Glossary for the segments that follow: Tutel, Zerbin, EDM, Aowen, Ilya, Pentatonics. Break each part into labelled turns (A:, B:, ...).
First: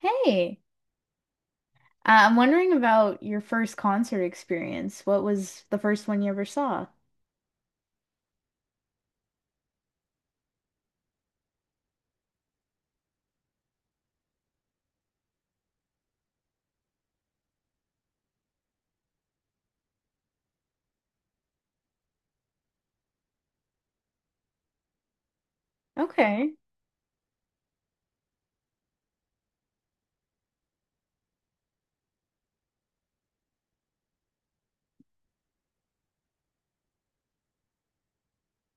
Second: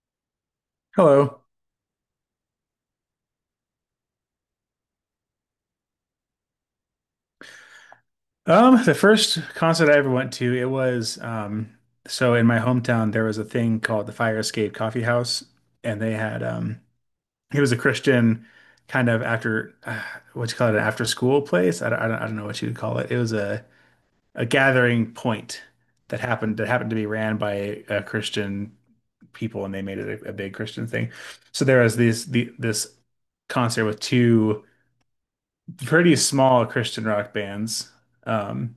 A: Hey,
B: Hello.
A: I'm wondering about your first concert experience. What was the first one you ever saw?
B: The first concert I ever went to, it was so in my hometown there was a thing called the Fire Escape Coffee House, and they had it was a Christian kind of after what you call it, an after school place. I don't know what you'd call it. It was a gathering point that
A: Okay,
B: happened that happened to be ran by Christian people, and they made it a big Christian thing. So there was these the this concert with two pretty small Christian rock bands. Um,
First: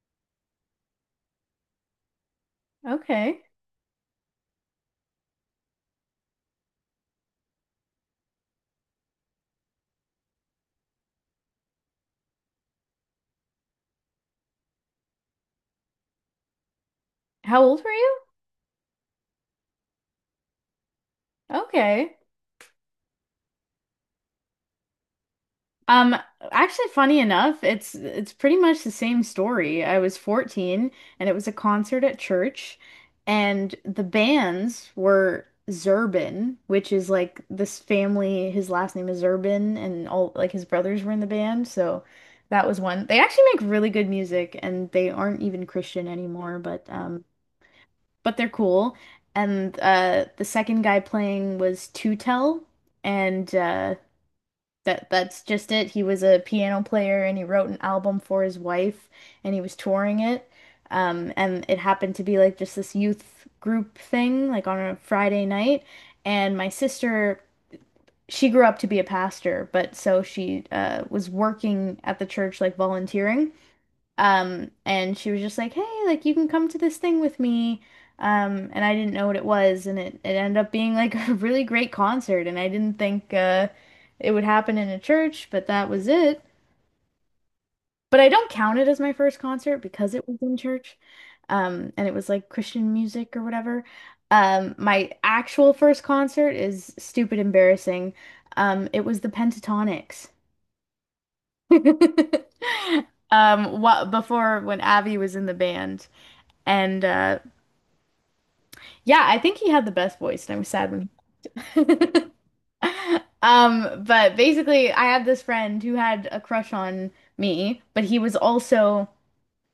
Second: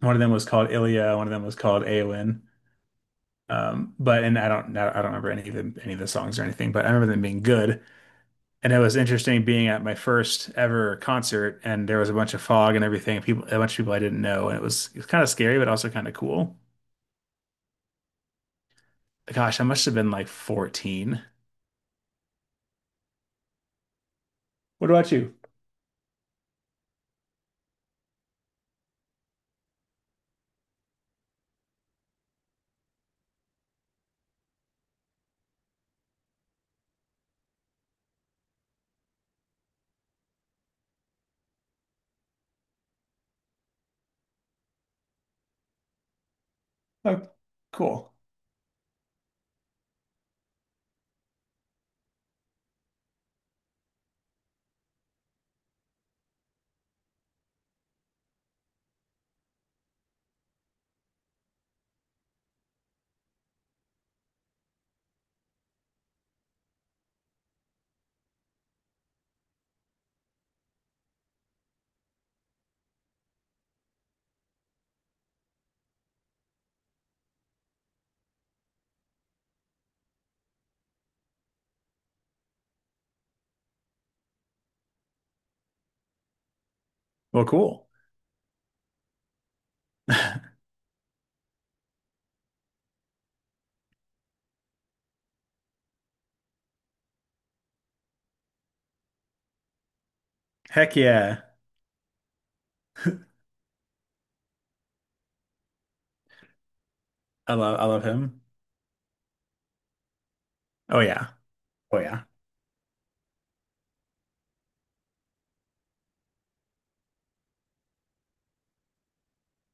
B: One of them was called Ilya. One of them was called Aowen.
A: okay.
B: But and I don't remember any of them, any of the songs or anything, but I remember them being good. And it was interesting being at my first ever concert, and there was a bunch of fog and everything. People, a bunch of people I didn't know, and it was kind of scary, but also kind of cool.
A: How old were you?
B: Gosh, I must have been like 14.
A: Okay.
B: What about you?
A: Um, Actually, funny enough, it's pretty much the same story. I was 14 and it was a concert at church, and the bands were Zerbin, which is like this family. His last name is Zerbin and all like his brothers were in the band, so that was one. They actually make really good music and they aren't even Christian anymore,
B: Oh, cool.
A: but they're cool. And the second guy playing was Tutel, and that's just it. He was a piano player and he wrote an album for his wife, and he was touring it. And it happened to be like just this youth group thing, like on a Friday night. And my sister, she grew up to be a pastor, but so she was working at the church, like volunteering. And she was just like, "Hey, like you can come to this thing with me." And I didn't know what it was, and it ended up being like a really great concert, and I didn't think it would happen in a church, but that was it.
B: Well, cool.
A: But I don't count it as my first concert because it was in church. And it was like Christian music or whatever. My actual first concert is stupid embarrassing. It was the Pentatonics.
B: Heck yeah,
A: What before when Abby was in the band. And
B: I love him.
A: yeah, I think he had the best voice, and I was sad
B: Oh
A: when.
B: yeah, oh yeah.
A: But basically, I had this friend who had a crush on me, but he was also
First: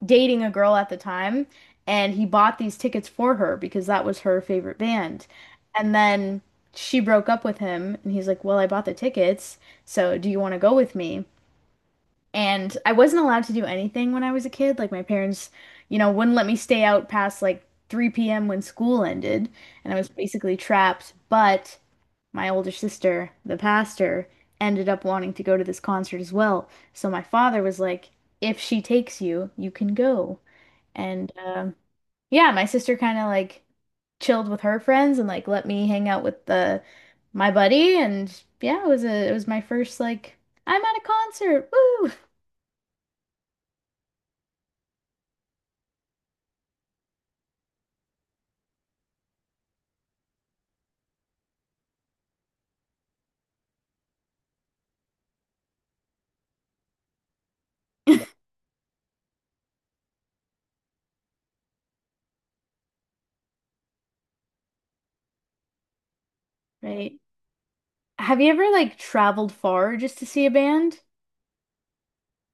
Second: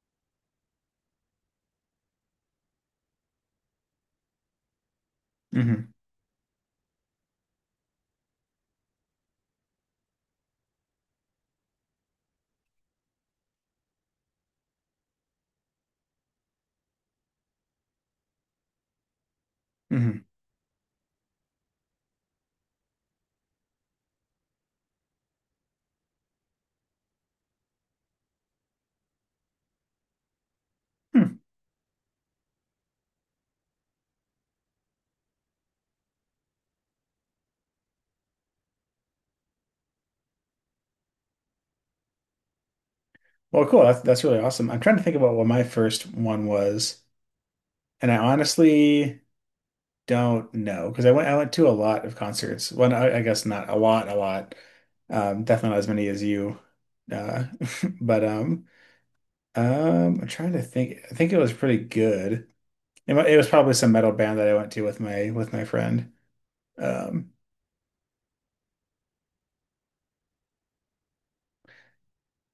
A: dating a girl at the time, and he bought these tickets for her because that was her favorite band.
B: Hmm.
A: And then she broke up with him, and he's like, "Well, I bought the tickets, so do you want to go with me?" And I wasn't allowed to do anything when I was a kid. Like my parents, wouldn't let me stay out past like 3 p.m. when school ended, and I was
B: Hmm.
A: basically trapped. But my older sister, the pastor, ended up wanting to go to this concert as well. So my father was like, if she takes you, you can go. And
B: Hmm.
A: yeah, my sister kind of like chilled with her friends and like let me hang out with the my buddy. And yeah, it was my first like I'm at a concert,
B: Well, cool. That's really awesome. I'm trying to think about what my first one was. And I honestly don't know because I went to a lot of concerts. Well, no, I guess not a lot, a lot. Definitely not as many as you. Uh,
A: woo.
B: but I'm trying to think. I think it was pretty good. It was probably some metal band that I went to with my friend.
A: Right?
B: Um,
A: Have you ever like traveled far just to see a band?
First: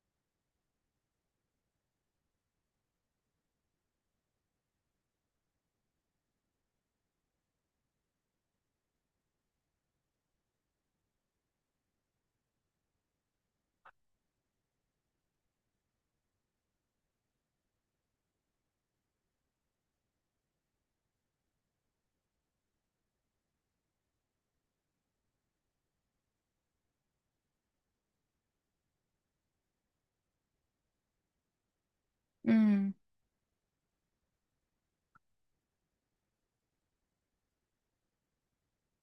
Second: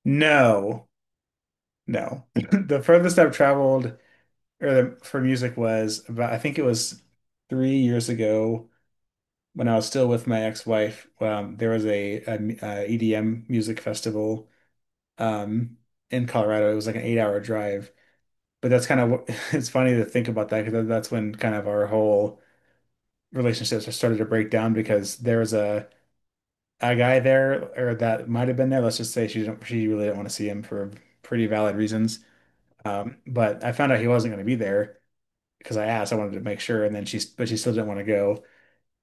B: no, no. The furthest I've traveled or for music was about I think it was 3 years ago, when I was still with my ex-wife. There was a E D m- EDM music festival um, in Colorado. It was like an 8-hour drive, but that's kind of what. It's funny to think about that because that's when kind of our whole relationships started to break down because there was a guy there, or that might have been there. Let's just say she really didn't want to see him for pretty valid reasons.
A: Mm.
B: But I found out he wasn't going to be there because I asked. I wanted to make sure, and then she but she still didn't want to go.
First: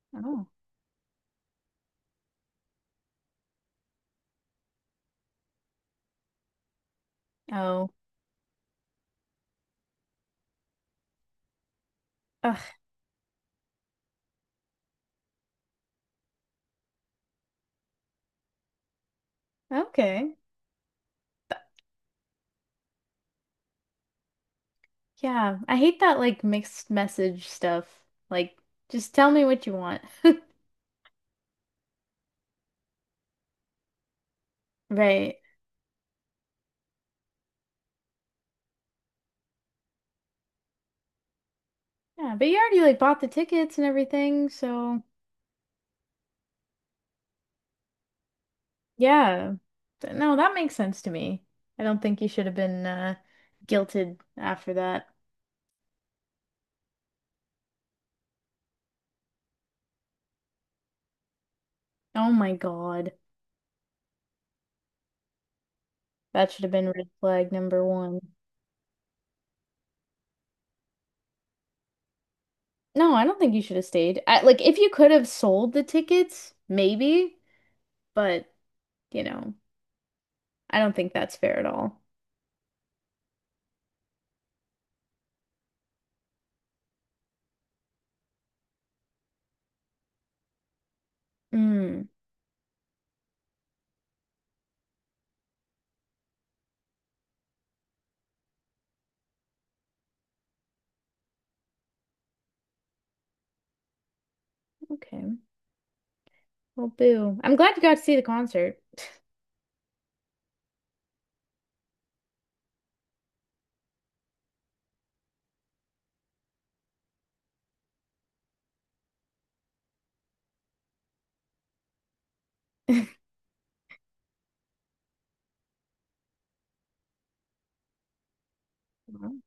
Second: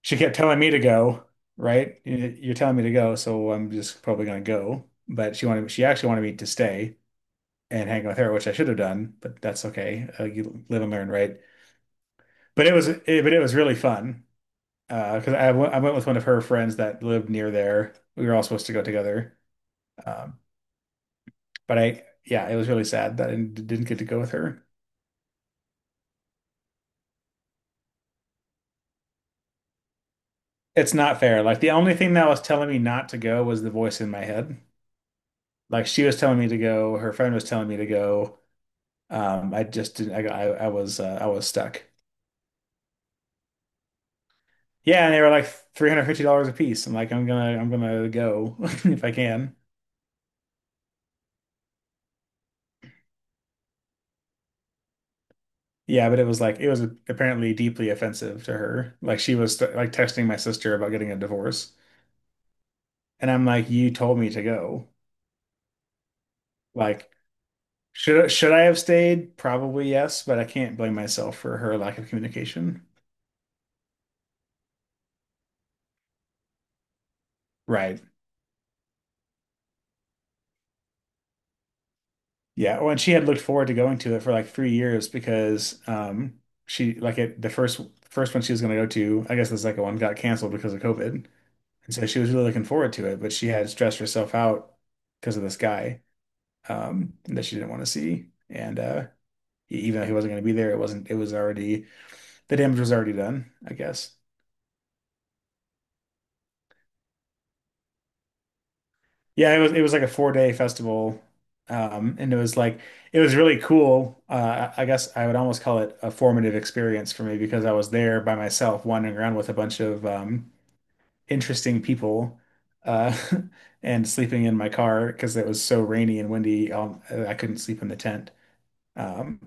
B: She kept
A: Oh.
B: telling me to go, right? You're telling me to go, so I'm just probably gonna go. But she actually wanted me to stay
A: Oh.
B: and hang with her, which I should have done, but that's okay. You live and learn, right? But
A: Ugh.
B: it was really fun, because I went with one of her friends that lived near there. We were all supposed to go together,
A: Okay.
B: um, yeah, it was really sad that I didn't get to go with her.
A: Yeah. I hate that like mixed message stuff. Like, just tell me what you want.
B: It's not fair. Like the only thing that was telling me not to go was the voice in my head.
A: Right.
B: Like she was telling me to go, her friend was telling me to go. I just didn't. I was. I was stuck.
A: Yeah, but you already like bought the tickets and everything, so
B: Yeah, and they were like $350 a piece. I'm like, I'm gonna go if I
A: yeah.
B: can.
A: Th- No, that makes sense to me. I don't think you should have been guilted after that.
B: Yeah, but it was like it was apparently deeply offensive to her. Like she was like texting my sister about getting a divorce,
A: Oh my God.
B: and I'm like, you told me to go.
A: That should have been red
B: Like,
A: flag number one.
B: should I have stayed? Probably yes, but I can't blame myself for her lack of communication.
A: No, I don't think you should have stayed. I, like, if you could have sold the tickets, maybe,
B: Right.
A: but you know, I don't think that's fair at all.
B: Yeah, well, and she had looked forward to going to it for like 3 years because she like it the first one she was going to go to, I guess. The second one got canceled because of COVID. And so
A: Mm,
B: she was really looking forward to it, but she had stressed herself out because of this guy that she didn't want to see. And even though he wasn't going to be there, it wasn't it was already the damage was already done, I guess.
A: okay. Well, boo. I'm glad you got to see the concert.
B: Yeah, it was like a 4 day festival. And it was really cool. I guess I would almost call it a formative experience for me because I was there by myself wandering around with a bunch of interesting people, uh, and sleeping in my car because it was so rainy and windy. I couldn't sleep in the tent.
A: Mhm.
B: Um,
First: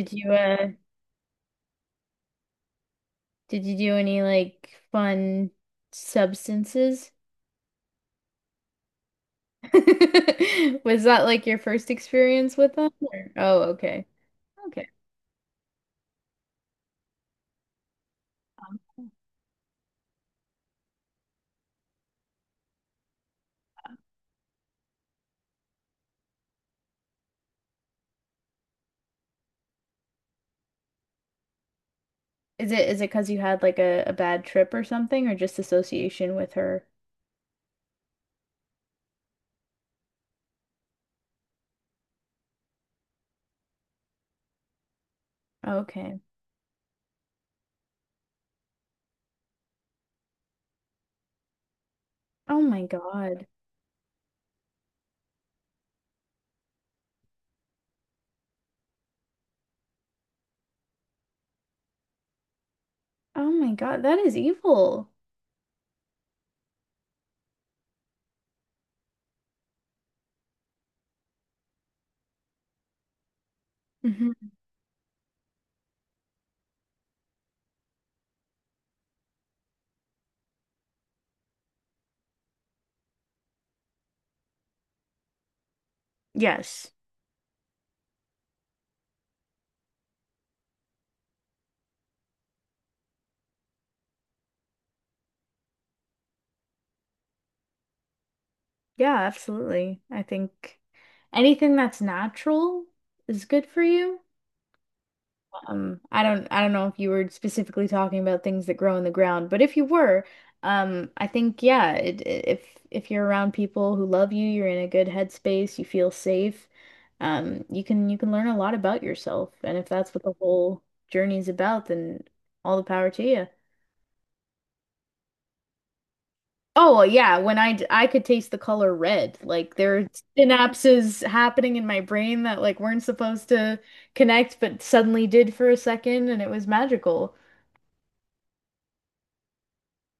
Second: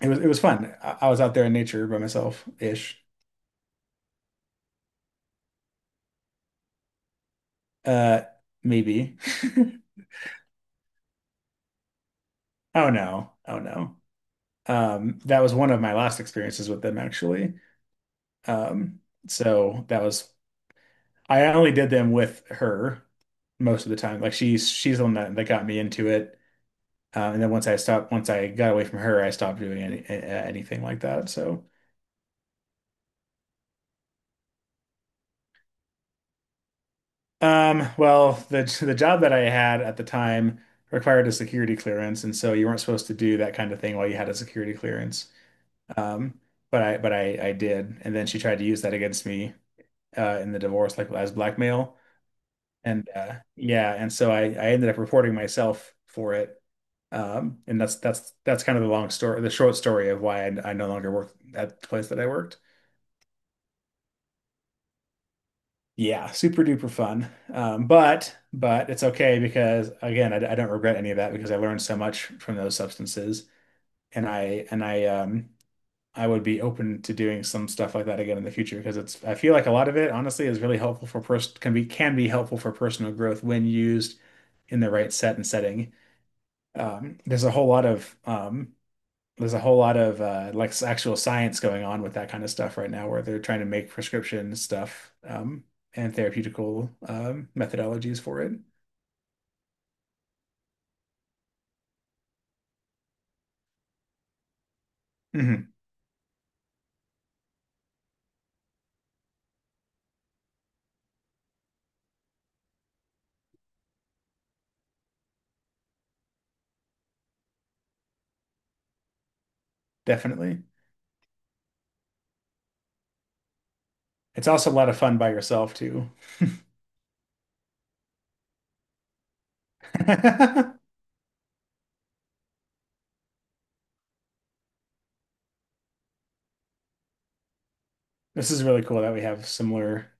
B: it was it
A: you
B: was
A: uh
B: fun. I was out there in nature by myself ish.
A: did you do any like fun substances?
B: Uh, Maybe.
A: Was that like your first experience with them?
B: Oh
A: Or-
B: no. Oh
A: Oh,
B: no.
A: okay. Okay.
B: That was one of my last experiences with them actually. Um,
A: Um,
B: so that was, I only did them with her most of the time. Like she's the one that got me into it. And then once I stopped, once I got away from her, I stopped doing anything like that. So,
A: Is it 'cause you had like a bad trip or something or just association with her?
B: well, the job that I had at the time required a security clearance, and so you weren't supposed to do that kind of thing while you had a security clearance.
A: Okay.
B: Um, but I did, and then she tried to use that against me, in the divorce, like as blackmail.
A: Oh my
B: And
A: God.
B: yeah, and so I ended up reporting myself for it. And That's kind of the long story, the short story of why I no longer work at the place that I worked.
A: Oh my God, that is evil.
B: Yeah, super duper fun. But it's okay because again, I don't regret any of that because I learned so much from those substances, and
A: Hmm.
B: I would be open to doing some stuff like that again in the future because it's I feel like a lot of it honestly is really helpful for person can be, can be helpful for personal growth when used in the right set and setting.
A: Yes.
B: um, there's a whole lot of um, there's a whole lot of actual science going on with that kind of stuff right now, where they're trying to make prescription stuff and therapeutical methodologies for it.
A: Yeah, absolutely. I think anything that's natural is good for you.
B: Mhm,
A: I don't know if you were specifically talking about things that grow in the ground, but if you were, I think yeah, if you're around people who love you, you're in a good headspace, you feel safe, you can learn a lot about yourself. And if that's what the
B: definitely,
A: whole journey is about, then all the power to you.
B: it's also a lot of fun by yourself too.
A: Oh, well, yeah, when I could taste the color red. Like there are synapses happening in my brain that like weren't supposed to connect but suddenly did for a second, and it was magical.
B: This is really cool that we have similar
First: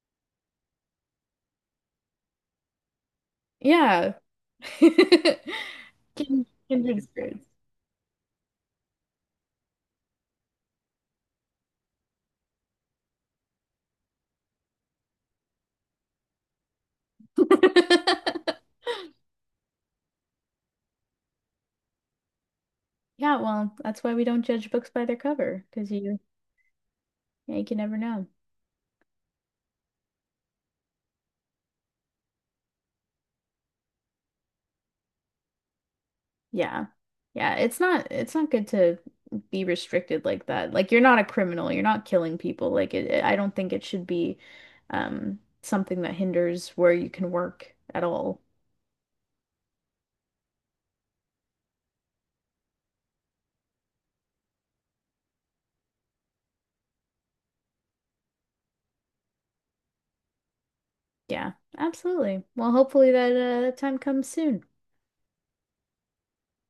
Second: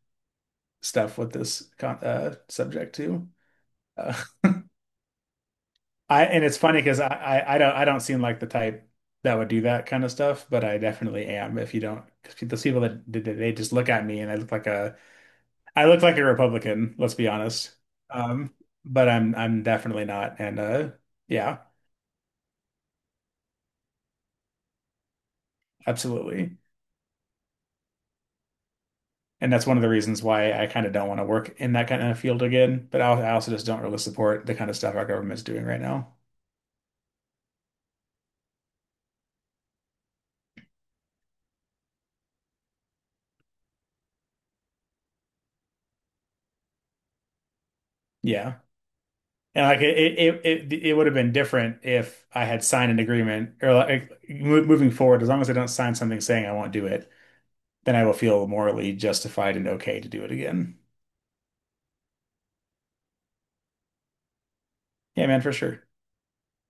B: stuff with this con subject too.
A: Yeah.
B: Uh, I, and it's funny because
A: Kindred
B: I,
A: spirits.
B: I I don't I don't seem like the type that would do that kind of stuff, but I definitely am. If you don't, because those people that did, they just look at me and I look like a I look like a Republican. Let's be honest. Um, but I'm definitely not, and yeah,
A: Yeah, well, that's why we don't judge books by their cover, because you
B: absolutely.
A: yeah, you can never know.
B: And that's one of the reasons why I kind of don't want to work in that kind of field again. But I also just don't really support the kind of stuff our government's doing right now.
A: Yeah. Yeah, it's not good to be restricted like that. Like you're not a criminal, you're not killing people. I don't think it should be something that hinders where you can work at all.
B: Yeah. And like it would have been different if I had signed an agreement, or like moving forward, as long as I don't sign something saying I won't do it, then I will feel morally justified and okay to do it again.
A: Yeah, absolutely. Well, hopefully that that time comes soon.
B: Yeah, man, for sure.